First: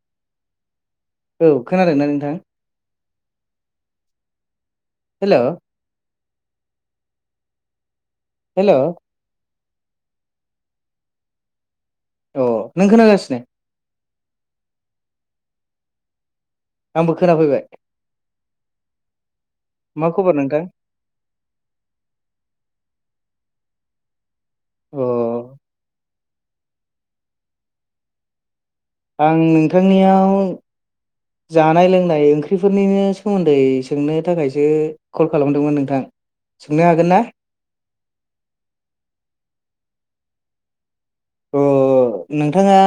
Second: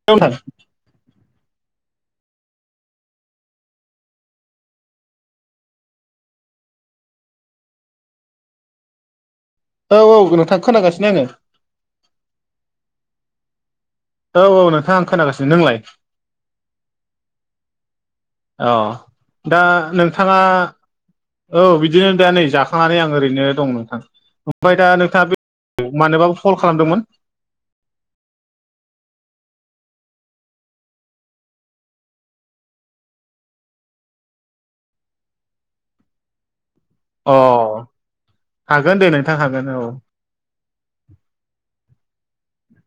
[unintelligible] औ खोनादोंना नोंथां हेल' हेल' औ औ नोंथां खोनागासिनो आङो अ नों खोनागासिनो औ औ नोंथाङा आं खोनागासिनो नोंलाय आंबो खोनाफैबाय औ दा मा खबर नोंथाङा नोंथां औ बिदिनो दा नै जाखांनानै आं ओरैनो दं नोंथां ओमफ्राय दा अ नोंथाङा बे मानोबाबो कल खालामदोंमोन? आं नोंथांनियाव जानाय लोंनाय ओंख्रिफोरनिनो सोमोन्दै सोंनो थाखायसो कल खालामदोंमोन नोंथां सोंनो हागोन ना अ हागोन दे नोंथां हागोन औ अ नोंथाङा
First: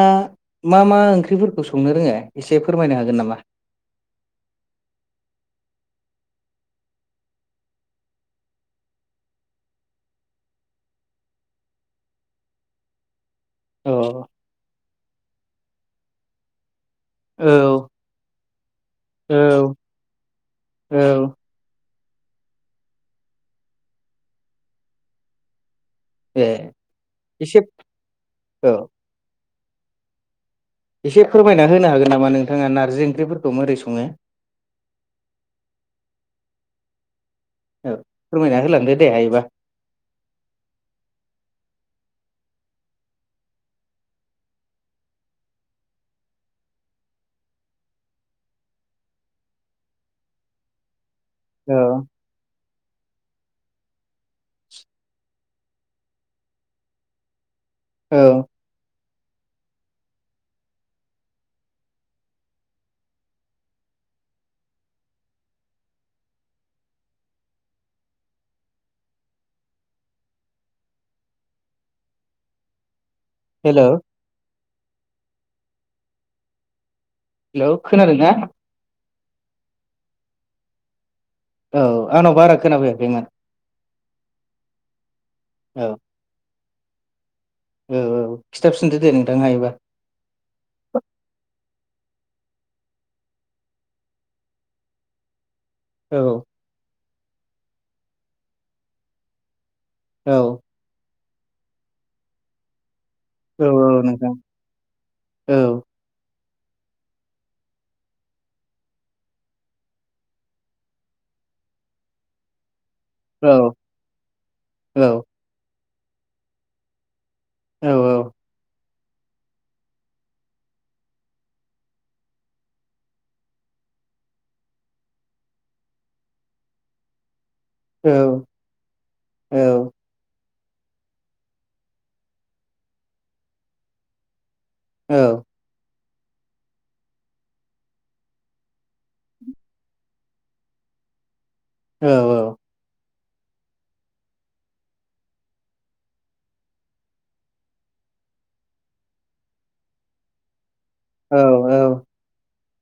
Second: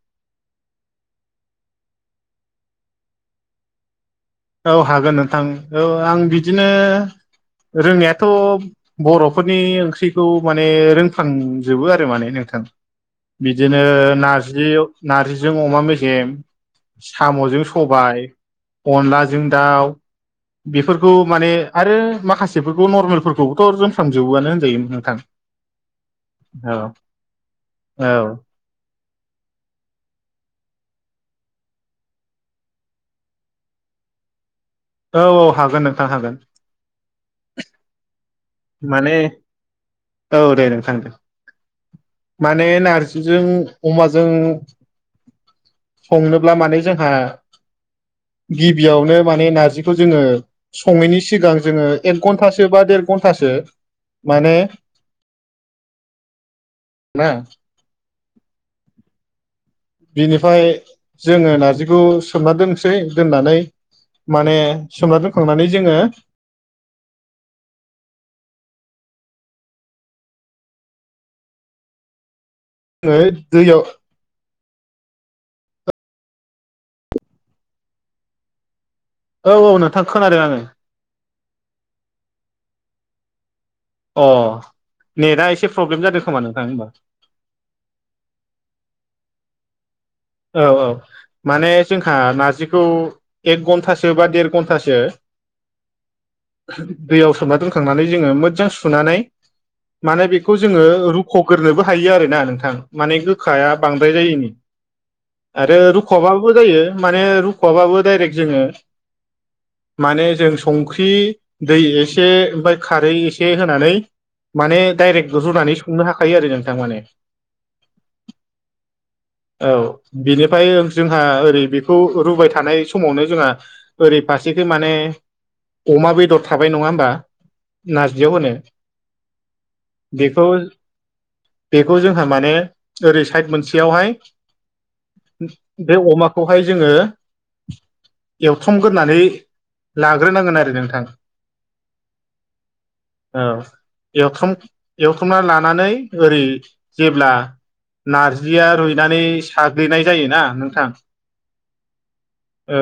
मा मा ओंख्रिफोरखौ संनो रोङो एसे फोरमायनो हागोन नामा? औ हागोन नोंथां औ आं बिदिनो रोंनायाथ' बर'फोरनि ओंख्रिखौ माने रोंफ्लांजोबो आरो माने नोंथां बिदिनो अ नारजि नार्जिजों अमा मेसेेम साम'जों औ सबाय, अनलाजों औ दाउ बेफोरखौ मा औ माने आरो माखासेफोरखौ नर्मेलफोरखौबोथ' रोंफ्राजोबोआनो होनजायो नोंथां ए औ एसे औ औ एसे फोरमायना होनो हागोन नामा नोंथाङा नारजि ओंख्रिफोरखौ माबोरै सङो औ औ हागोन नोंथां हागोन औ फोरमायना होलांदो दे माने हायोबा औ दे नोंथां दे माने नार्जिजों अमाजों संनोब्ला माने जोंहा गिबियावनो माने नारजिखौ जोङो सङैनि सिगां औ जोङो एक घन्टासो बा देर घन्टासो माने ना औ बिनिफ्राय जोङो नारजिखौ सोमना दोनसै दोननानै माने सोमना दोनखांनानै जोङो ओ हेलौ दैयाव हेलौ खोनादों ना? औ औ नोंथां खोनादों आङो औ आंनाव बारा खोनाफैयाखैमोन अ नेटआ एसे औ प्रब्लेम जादों खोमा नोंथां होमबा औ औ खिन्थाबफिनदो दे नोंथां हायोबा औ औ माने जोंहा नार्जिखौ एक घन्टासो बा देर घन्टासो औ दैयाव सोमना दोनखांनानै जोङो मोजां सुनानै माने बेखौ औ जोङो रु खग्रोनोबो हायो आरोना नोंथां माने औ गोखाया बांद्राय नोंथां जायैनि। आरो औ रुख'बाबो जायो माने रुख'आबाबो डाइरेक्ट जोङो माने जों संख्रि दै एसे ओमफ्राय खारैए औ से होनानै माने औ डाइरेक रुनानै संनो हाखायो आरो नोंथां माने। औ औ। औ। बेनिफ्राय जोंहा ओरै बेखौ रुबाय थानाय समावनो जोंहा ओरै फारसेखै माने अमा बेदर थाबाय नङा होमबा औ नाराजदियाव ने बेखौ बेखौ जोंहा माने ओरै साइद मोनसेयावहाय औ। बे अमाखौहाय जोङो एवथमग्रोनानै लाग्रोनांगोन आरो नोंथां। औ औ। औ। ए-एवखामना लानानै ओरै जेब्ला नारजिया रुइनानै साग्लिनाय जायोना नोंथां? औ औ। औ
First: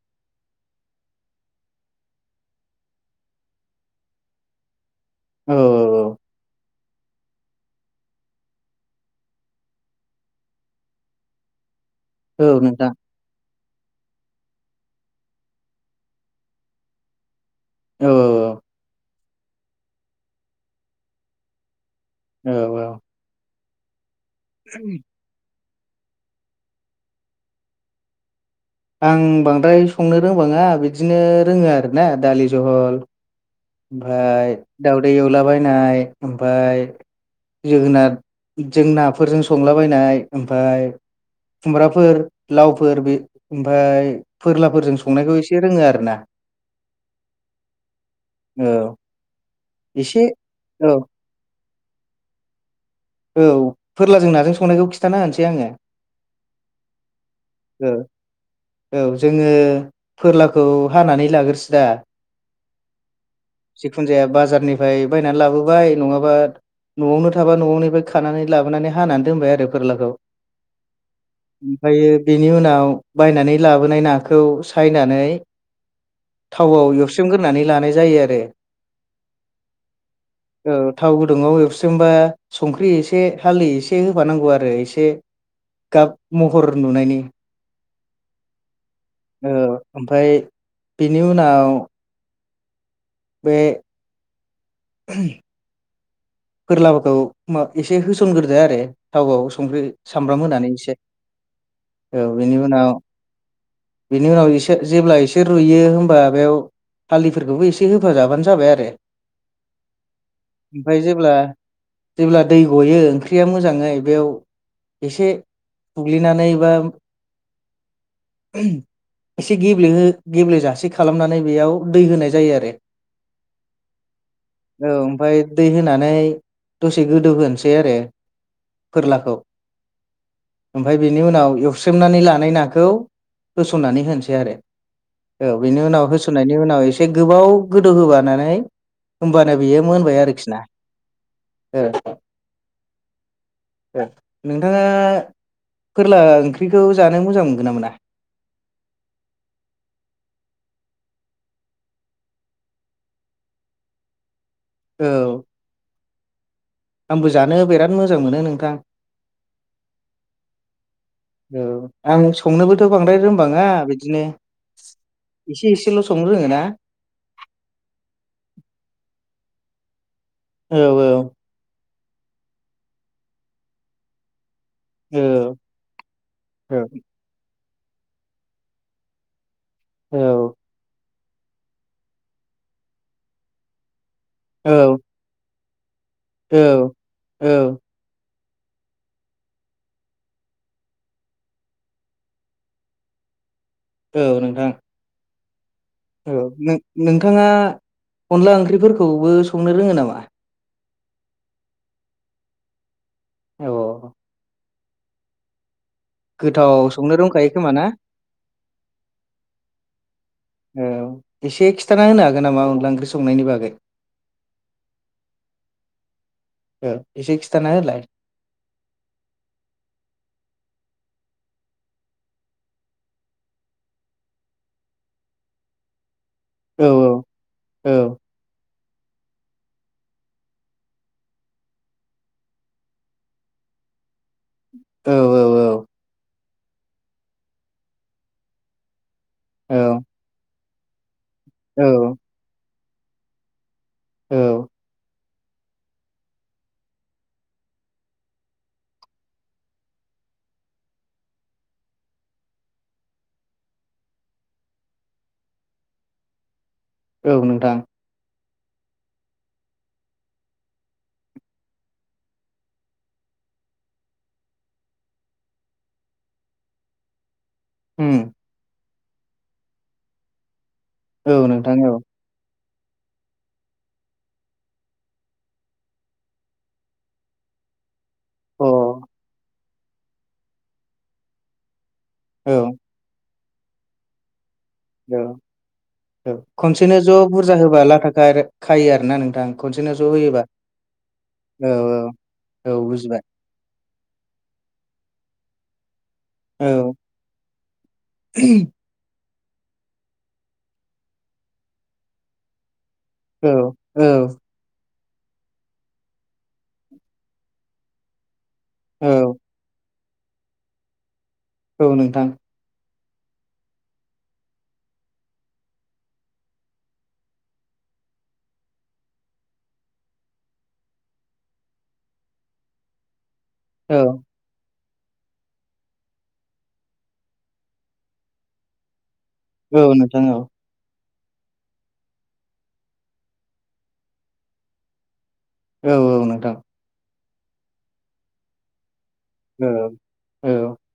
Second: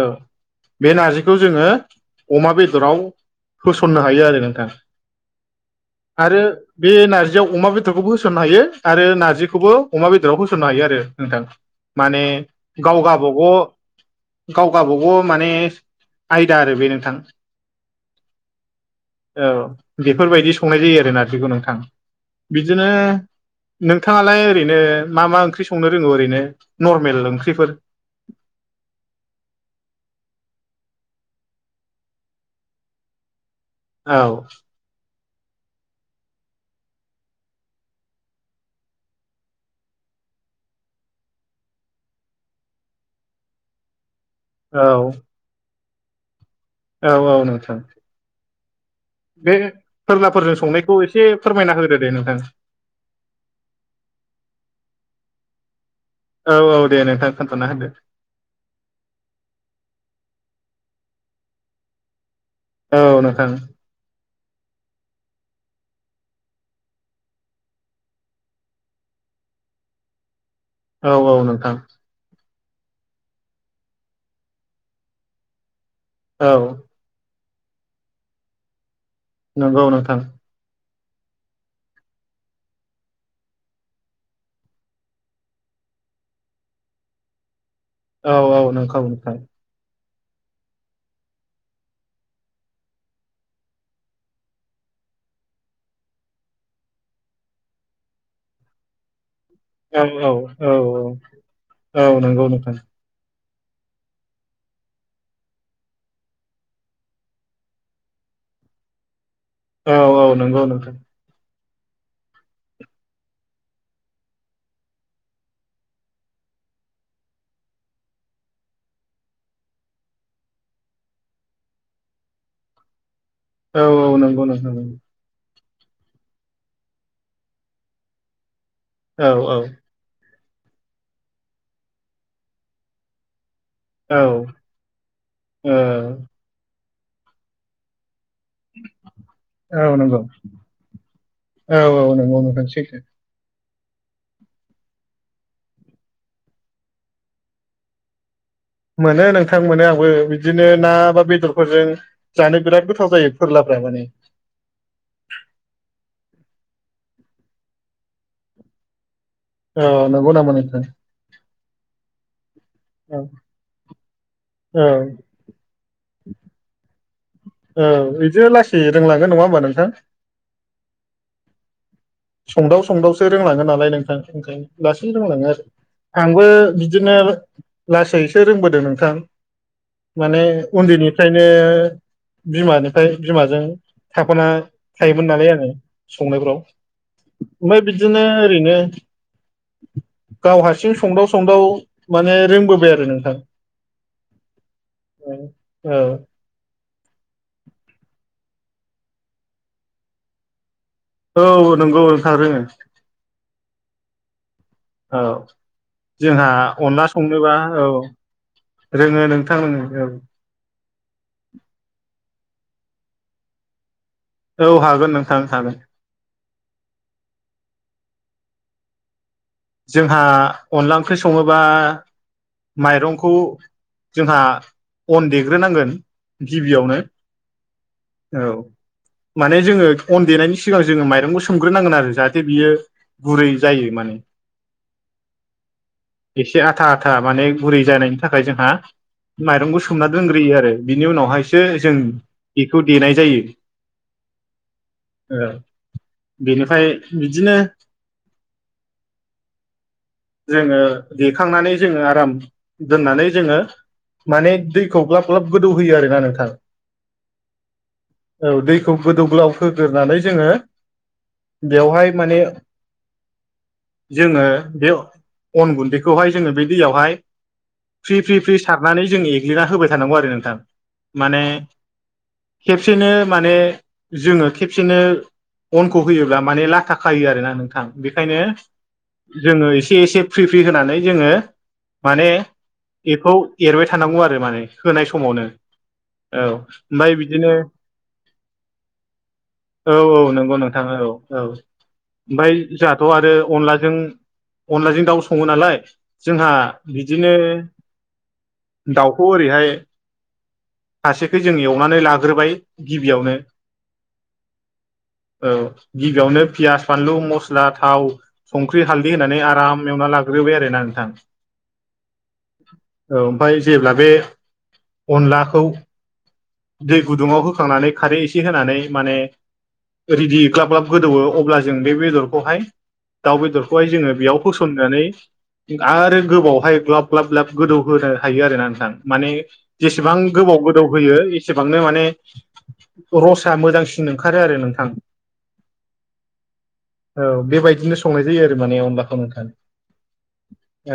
बे नार्जिखौ जोङो अमा बेदराव होसननो हायो आरो नोंथां। आरो बे नारजियाव अमा बेदरखौबो होसननो हायो आरो नारजिखौबो अमा बेदराव होसननो हायो आरो नोंथां। माने औ नोंथां गाव गबागाव गाव गाबागाव माने आयदा आरो बे नोंथां। औ। औ औ बेफोरबायदि संनाय जायो आरो नारजिखौ नोंथां। बिदिनो औ नोंथाङालाय ओरैनो मा मा ओंख्रि संनो रोंगौ ओरैनो? नर्मेल ओंख्रिफोर। आं बांद्राय संनो रोंबाङा बिदिनो रोङो आरो ना दालि जहल। औ ओमफाय दाउदै एवलाबायनाय ओमफाय जोगोनारजों नाफोरजों संलाबायनाय ओमफाय खुमब्राफोर लावफोर बे ओमफफ्राय औ फोरलाफोरजों संनायखौ एसे रोङो आरो ना। औ औ नोंथां। औ। बे एसे फोरलाफोरजों औ संनायखौ एसे फोरमायना होदो दे नोंथां। औ फोरलाजों नाजों संनायखौ खिथाना होनोसै आङो। औ औ दे नोंथां खोन्थाना औ होदो। औ जोङो फोरलाखौ हानानै लाग्रोसोदा औ नोंथां। जिखुनु जाया बाजारनिफ्राय बायनानै लाबोबाय नङाबा न'आवनो थाबा न'निफ्राय खानानै लाबोनानै हानानै दोनबाय आरो फोरलाखौ औ औ नोंथां ओमफ्रायायो बेनि उनाव बायनानै लाबोनाय नाखौ सायनानै औ थावआव एवस सोमगोरोनानै लानाय जायो आरो नंगौ नों थां। औ थाव गुदुंआव एवस्रेमबा संख्रि एसे हालदै एसे होफानांगौ आरो एसे गाब महर नुनायनि औ औ नंखौ नोंथां। ओमफ्राय बेनि उनाव बे [unintelligible] फोरलाफोरखौ एसे होसनग्रोदो आरो। थावआव संख्रि औ औ सामब्राम औ होनानै एसे औ बेनि उनाव बिनि उनाव एसे जेब्ला एसे रुइयो होमबा बेयाव हालदैफोरखौबो एसे होफाजाबानो जाबाय आरो। औ औ नंगौ नोंथां।। अब्ला जेब्ला दै गयो ओंख्रिया मोजाङै बेयाव। एसे फुग्लिनानै बा। एसे गेब्लेहो गेब्लेेजासे खालामनानै बेयाव दै होनाय जायो आरो। औ औ नंगौ नोंथां औ ओमफ्राय दै होनानै दसे गोदौ होनोसै आरो औ फोरलाखौ। औ ओमफाय बेनि उनाव एवस्रमनानै लानाय नाखौ होसननानै औ होनोसै आरो औ बेनि उनाव हो बुथुनायनि उनाव एसे गोबाव गोदौहोबानानै होमबानो बियो औ नंगौ मोनबाय आरोखिना। औ औ नोंगौ नोंथां सैथो। नोंथाङा फोरला ओंख्रिखौ जानो मोजां मोनगोन ना मोना। मोनो नोंथां मोनो आंबो बिदिनो ना बा बेदरफोरजों। जानो बिराद गोथाव जायो फोरलाफ्रा माने। औ। आंबो जानो बिराद मोजां मोनो नोंथां। अ नंगौ नामा नोंथां। औ आं संनोबोथ' बांद्राय औ रोंबाङा बिदिनो। औ। एसे एसेल' संनो रोङोना। औ बिदि लासै रोंलांगोन नङा होमबा नोंथां। औ। संदाव संदावसो रोंलांगोन नालाय नोंथां ओंखायनो। लासैनो रोंलाङो आरो औ आंबो बिदिनो लासैसो रोंबोदों नोंथां। माने औ उन्दैनिफ्रायनो। बिमानिफ्राय बिमाजों थाफाना औ थायोमोन नालाय आङो। औ संनायफ्राव औ ओमफ्राय बिदिनो ओरैनो। गाव हारसिं संदाव संदाव माने रोंबोबाय आरो नोंथां। औ नोंथां। औ। औ नोंथाङा अनला ओंख्रिफोरखौबो संनो रोङो नामा। औ नंगौ नोंथां रोङो। औ। औ। जोंहा गोथाव अनला संनो रोंखायो संनोबा खोमा ना औ रोङो नोंथां रोङो औ। औ एसे खिथाना होनो हागोन नामा अनला ओंख्रि संनायनि बागै। औ हागोन नोंथां हागोन। औ एसे खिथाना होलाय। जोंहा अनला ओंख्रि सङोबा। माइरंखौ जोंहा अन देग्रोनांगोन। औ गिबियावनो औ औ। माने जोङो अन देनायनि सिगां जोङो माइरंखौ सोमग्रोनांगोन आरो जाहाथे बियो। गुरै जायो माने। औ। औ एसे आथा आथा माने गुरै जानायनि थाखाय जोंहा माइरंखौ सोमना दोनग्रोयो आरो। बिनि उनावहायसो जों औ बेखौ देनाय जायो। औ। औ बेनिफ्राय बिदिनो। जोङो देखांनानै जोङो आराम दोननानै जोङो माने दैखौ ग्लाब ग्लाब गोदौहोयो आरोना नोंथां। औ नोंथां। औ दैखौ गोदौ ग्लाव होगोरनानै जोंङो बेवहाय माने जोंङो बे अन गुन्दैखौहाय जोंङो बे दैयावहाय उम फ्रि फ्रि फ्रि सारनानै जों एग्लिना होबाय थानांगौ आरो नोंथां माने औ नोंथां औ खेबसेनो माने जोंङो खेबसेनो अनखौ होयोब्ला माने ला थाखायो आरोना नोंथां बेखायनो अ औ जोंङो एसे एसे फ्रि फ्रि होनानै जोंङो माने बेखौ एरबाय थानांगौ आरो माने होनाय औ समावनो। औ खनसेनो ओमफ्राय ज' बिदिनो बुरजा होबा लाथााख खायो आरोना नोंथां खनसेनो ज' होयोबा। नोंथाङा औ औ औ औ। ओमफ्राय औ जोंहाथ' बुजिबाय आरो अनलाजों अनलाजों दाउ सङो नालाय जोंहा औ बिदिनो दाउखौ ओरैहाय फारसेखै जों एवनानै लाग्रोबाय। गिबियावनो। औ औ औ गिबियावनो पियास, फानलु, मस्ला, थाव संख्रि हालदै होनानै औ आराम एवना लाग्रोबाय आरो ना नोंथां। औ नोंथां। औ ओमफाय जेब्ला बे अनलाखौ दै गुदुङाव होखांनानै खारै एसे होनानै माने रेदि ग्लाब ग्लाब गोदौवो अब्ला जों बे बेदरखौहाय दाउ बेदरखौहाय औ जोंङो बेयाव होसननानै आरो गोबावहाय ग्लाब ग्लाब ग्लाब गोदौ होनो हायो आरोना नोंथां माने औ जेसेबां नोंथां औ गोबाव गोदौ होयो ए एसेबांनो माने रसा मोजांसिन ओंखारो आरो नोंथां। औ औ नोंथां। औ बेबायदिनो संनाय जायो आरो माने अनलाखौ नोंथां औ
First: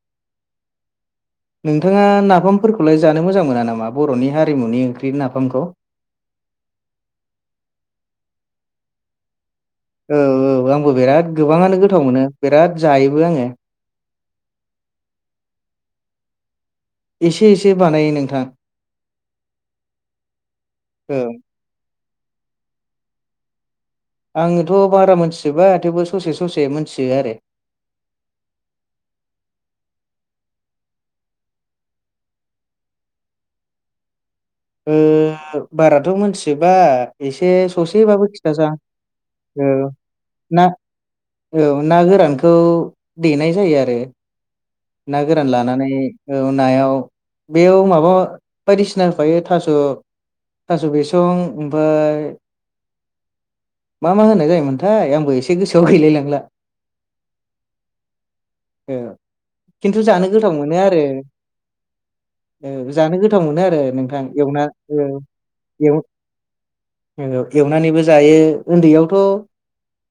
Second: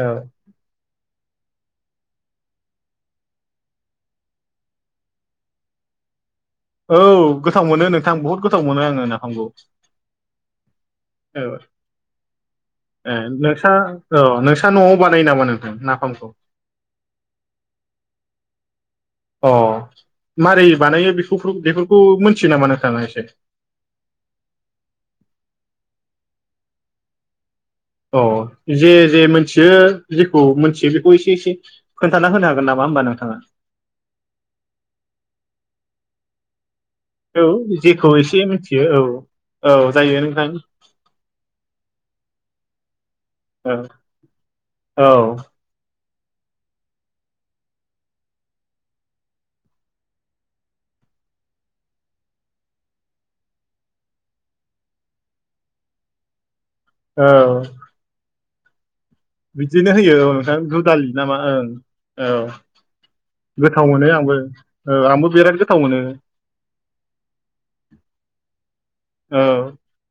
औ। नोंथाङा नाफामफोरखौलाय जानो मोजां मोना नामा बर'नि हारिमुनि ओंख्रि नाफामखौ? औ गोथाव मोनो नोंथां बुहुद गोथाव मोनो आंङो नाफामखौ। औ औ आंबो बिराद औ गोबाङानो गोथाव मोनो बिराद ए जायोबो आङो। नोंसा औ नोंस्रा न'आव बानायो नामा नोंथां नाफामखौ? एसे एसे बानायो नोंथां। अ मारै बानायो औ बेफुफ्रु बेफोरखौ मोनथियो नामा नोंथाङा एसे? आङोथ' बारा मोनथिजोबा थेवबो ससे ससे मोनथियो आरो। अ जे जे मोनथियो जेखौ मोनथियो बेखौ एसे एसे खोनथाना होनो हागोन नामा होमबा नोंथाङा? ओ बाराथ' मोनथिजोबा। औ एसे जेखौ ससेबाबो एसे खिथाजा मिथियो औ औ ओ जायो नोंथां ना? औ ना गोरानखौ देनाय औ जायो आरो औ ना गोरान लाना नानै औ नायाव बेयाव माबा बायदिसिना होफायो थास' थास' बिसं ओमफाय मा मा होनाय जायोमोनथाय आंबो एसे गोसोआव गैलायलांला। औ। ए। बिदिनो होयो औ नोंथां दुदालि नामा ओं। औ औ जानो आरो गोथाव मोनो नोंथां आंबो एवना ओ आंबो बिराद गोथाव मोनो। नंगौ एवनानैबो जायो उन्दैयावथ' औ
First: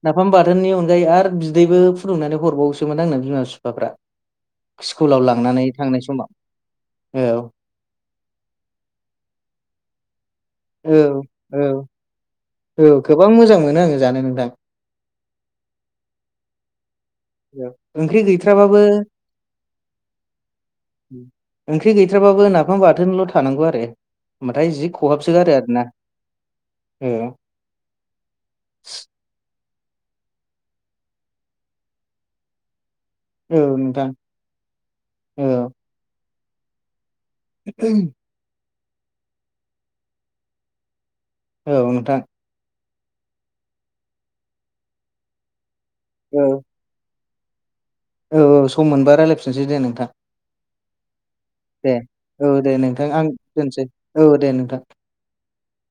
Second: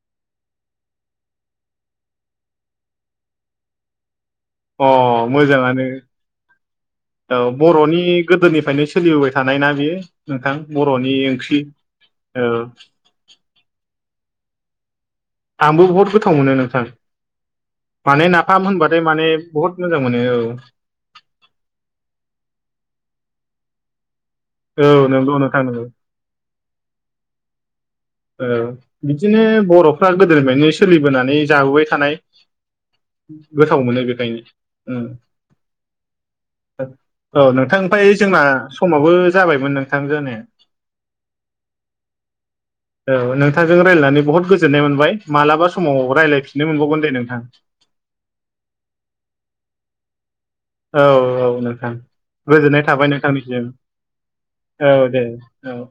नाफाम बाथोननि अनगायै आरो बिदैबो फुदुंनानै हरबावोसोमोन आंना बिमा बिफाफ्रा। अ स्कुलाव लांनानै मोजाङानो थांनाय समाव औ। बर'नि गोदोनिफ्रायनो सोलिबोबाय थानाय ना बेयो नोंथां औ बर'नि औ ओंख्रि। औ गोबां मोजां मोनो आङो जानो नोंथां। आंबो बहुत गोथाव मोनो नोंथां। औ ओंख्रि माने नाफाम गैथ्राबाबो होनबाथाय माने बहुत मोजां मोनो औ। ओंख्रि गैथ्राबाबो नाफाम बाथोनल' थानांगौ आरो। होमबाथाय जि औ नंगौ खहाबसोगारो नोंथां नंगौ आरोना। औ। औ बिदिनो बर'फ्रा गोदोनिफ्रायनो सोलिबोनानै जाबोबाय थानाय औ गोथाव मोनो नोंथां बेखायनो ओ। औ औ नोंथां ओमफ्राय जोंना समाबो जाबायमोन नोंथां जानाया। औ नोंथां। औ नोंथांजों रायज्लायनानै बहुद गोजोननाय मोनबाय मालाबा समाव औ रायज्लायफिननो मोनबावगोन दे नोंथां। औ औ सम मोनबा रायज्लायफिननोसै दे नोंथां। औ औ नोंथां दे औ दे गोजोननाय थाबाय नोंथां आं नोंथांनिसिम दोनसै औ दे नोंथां औ दे। औ।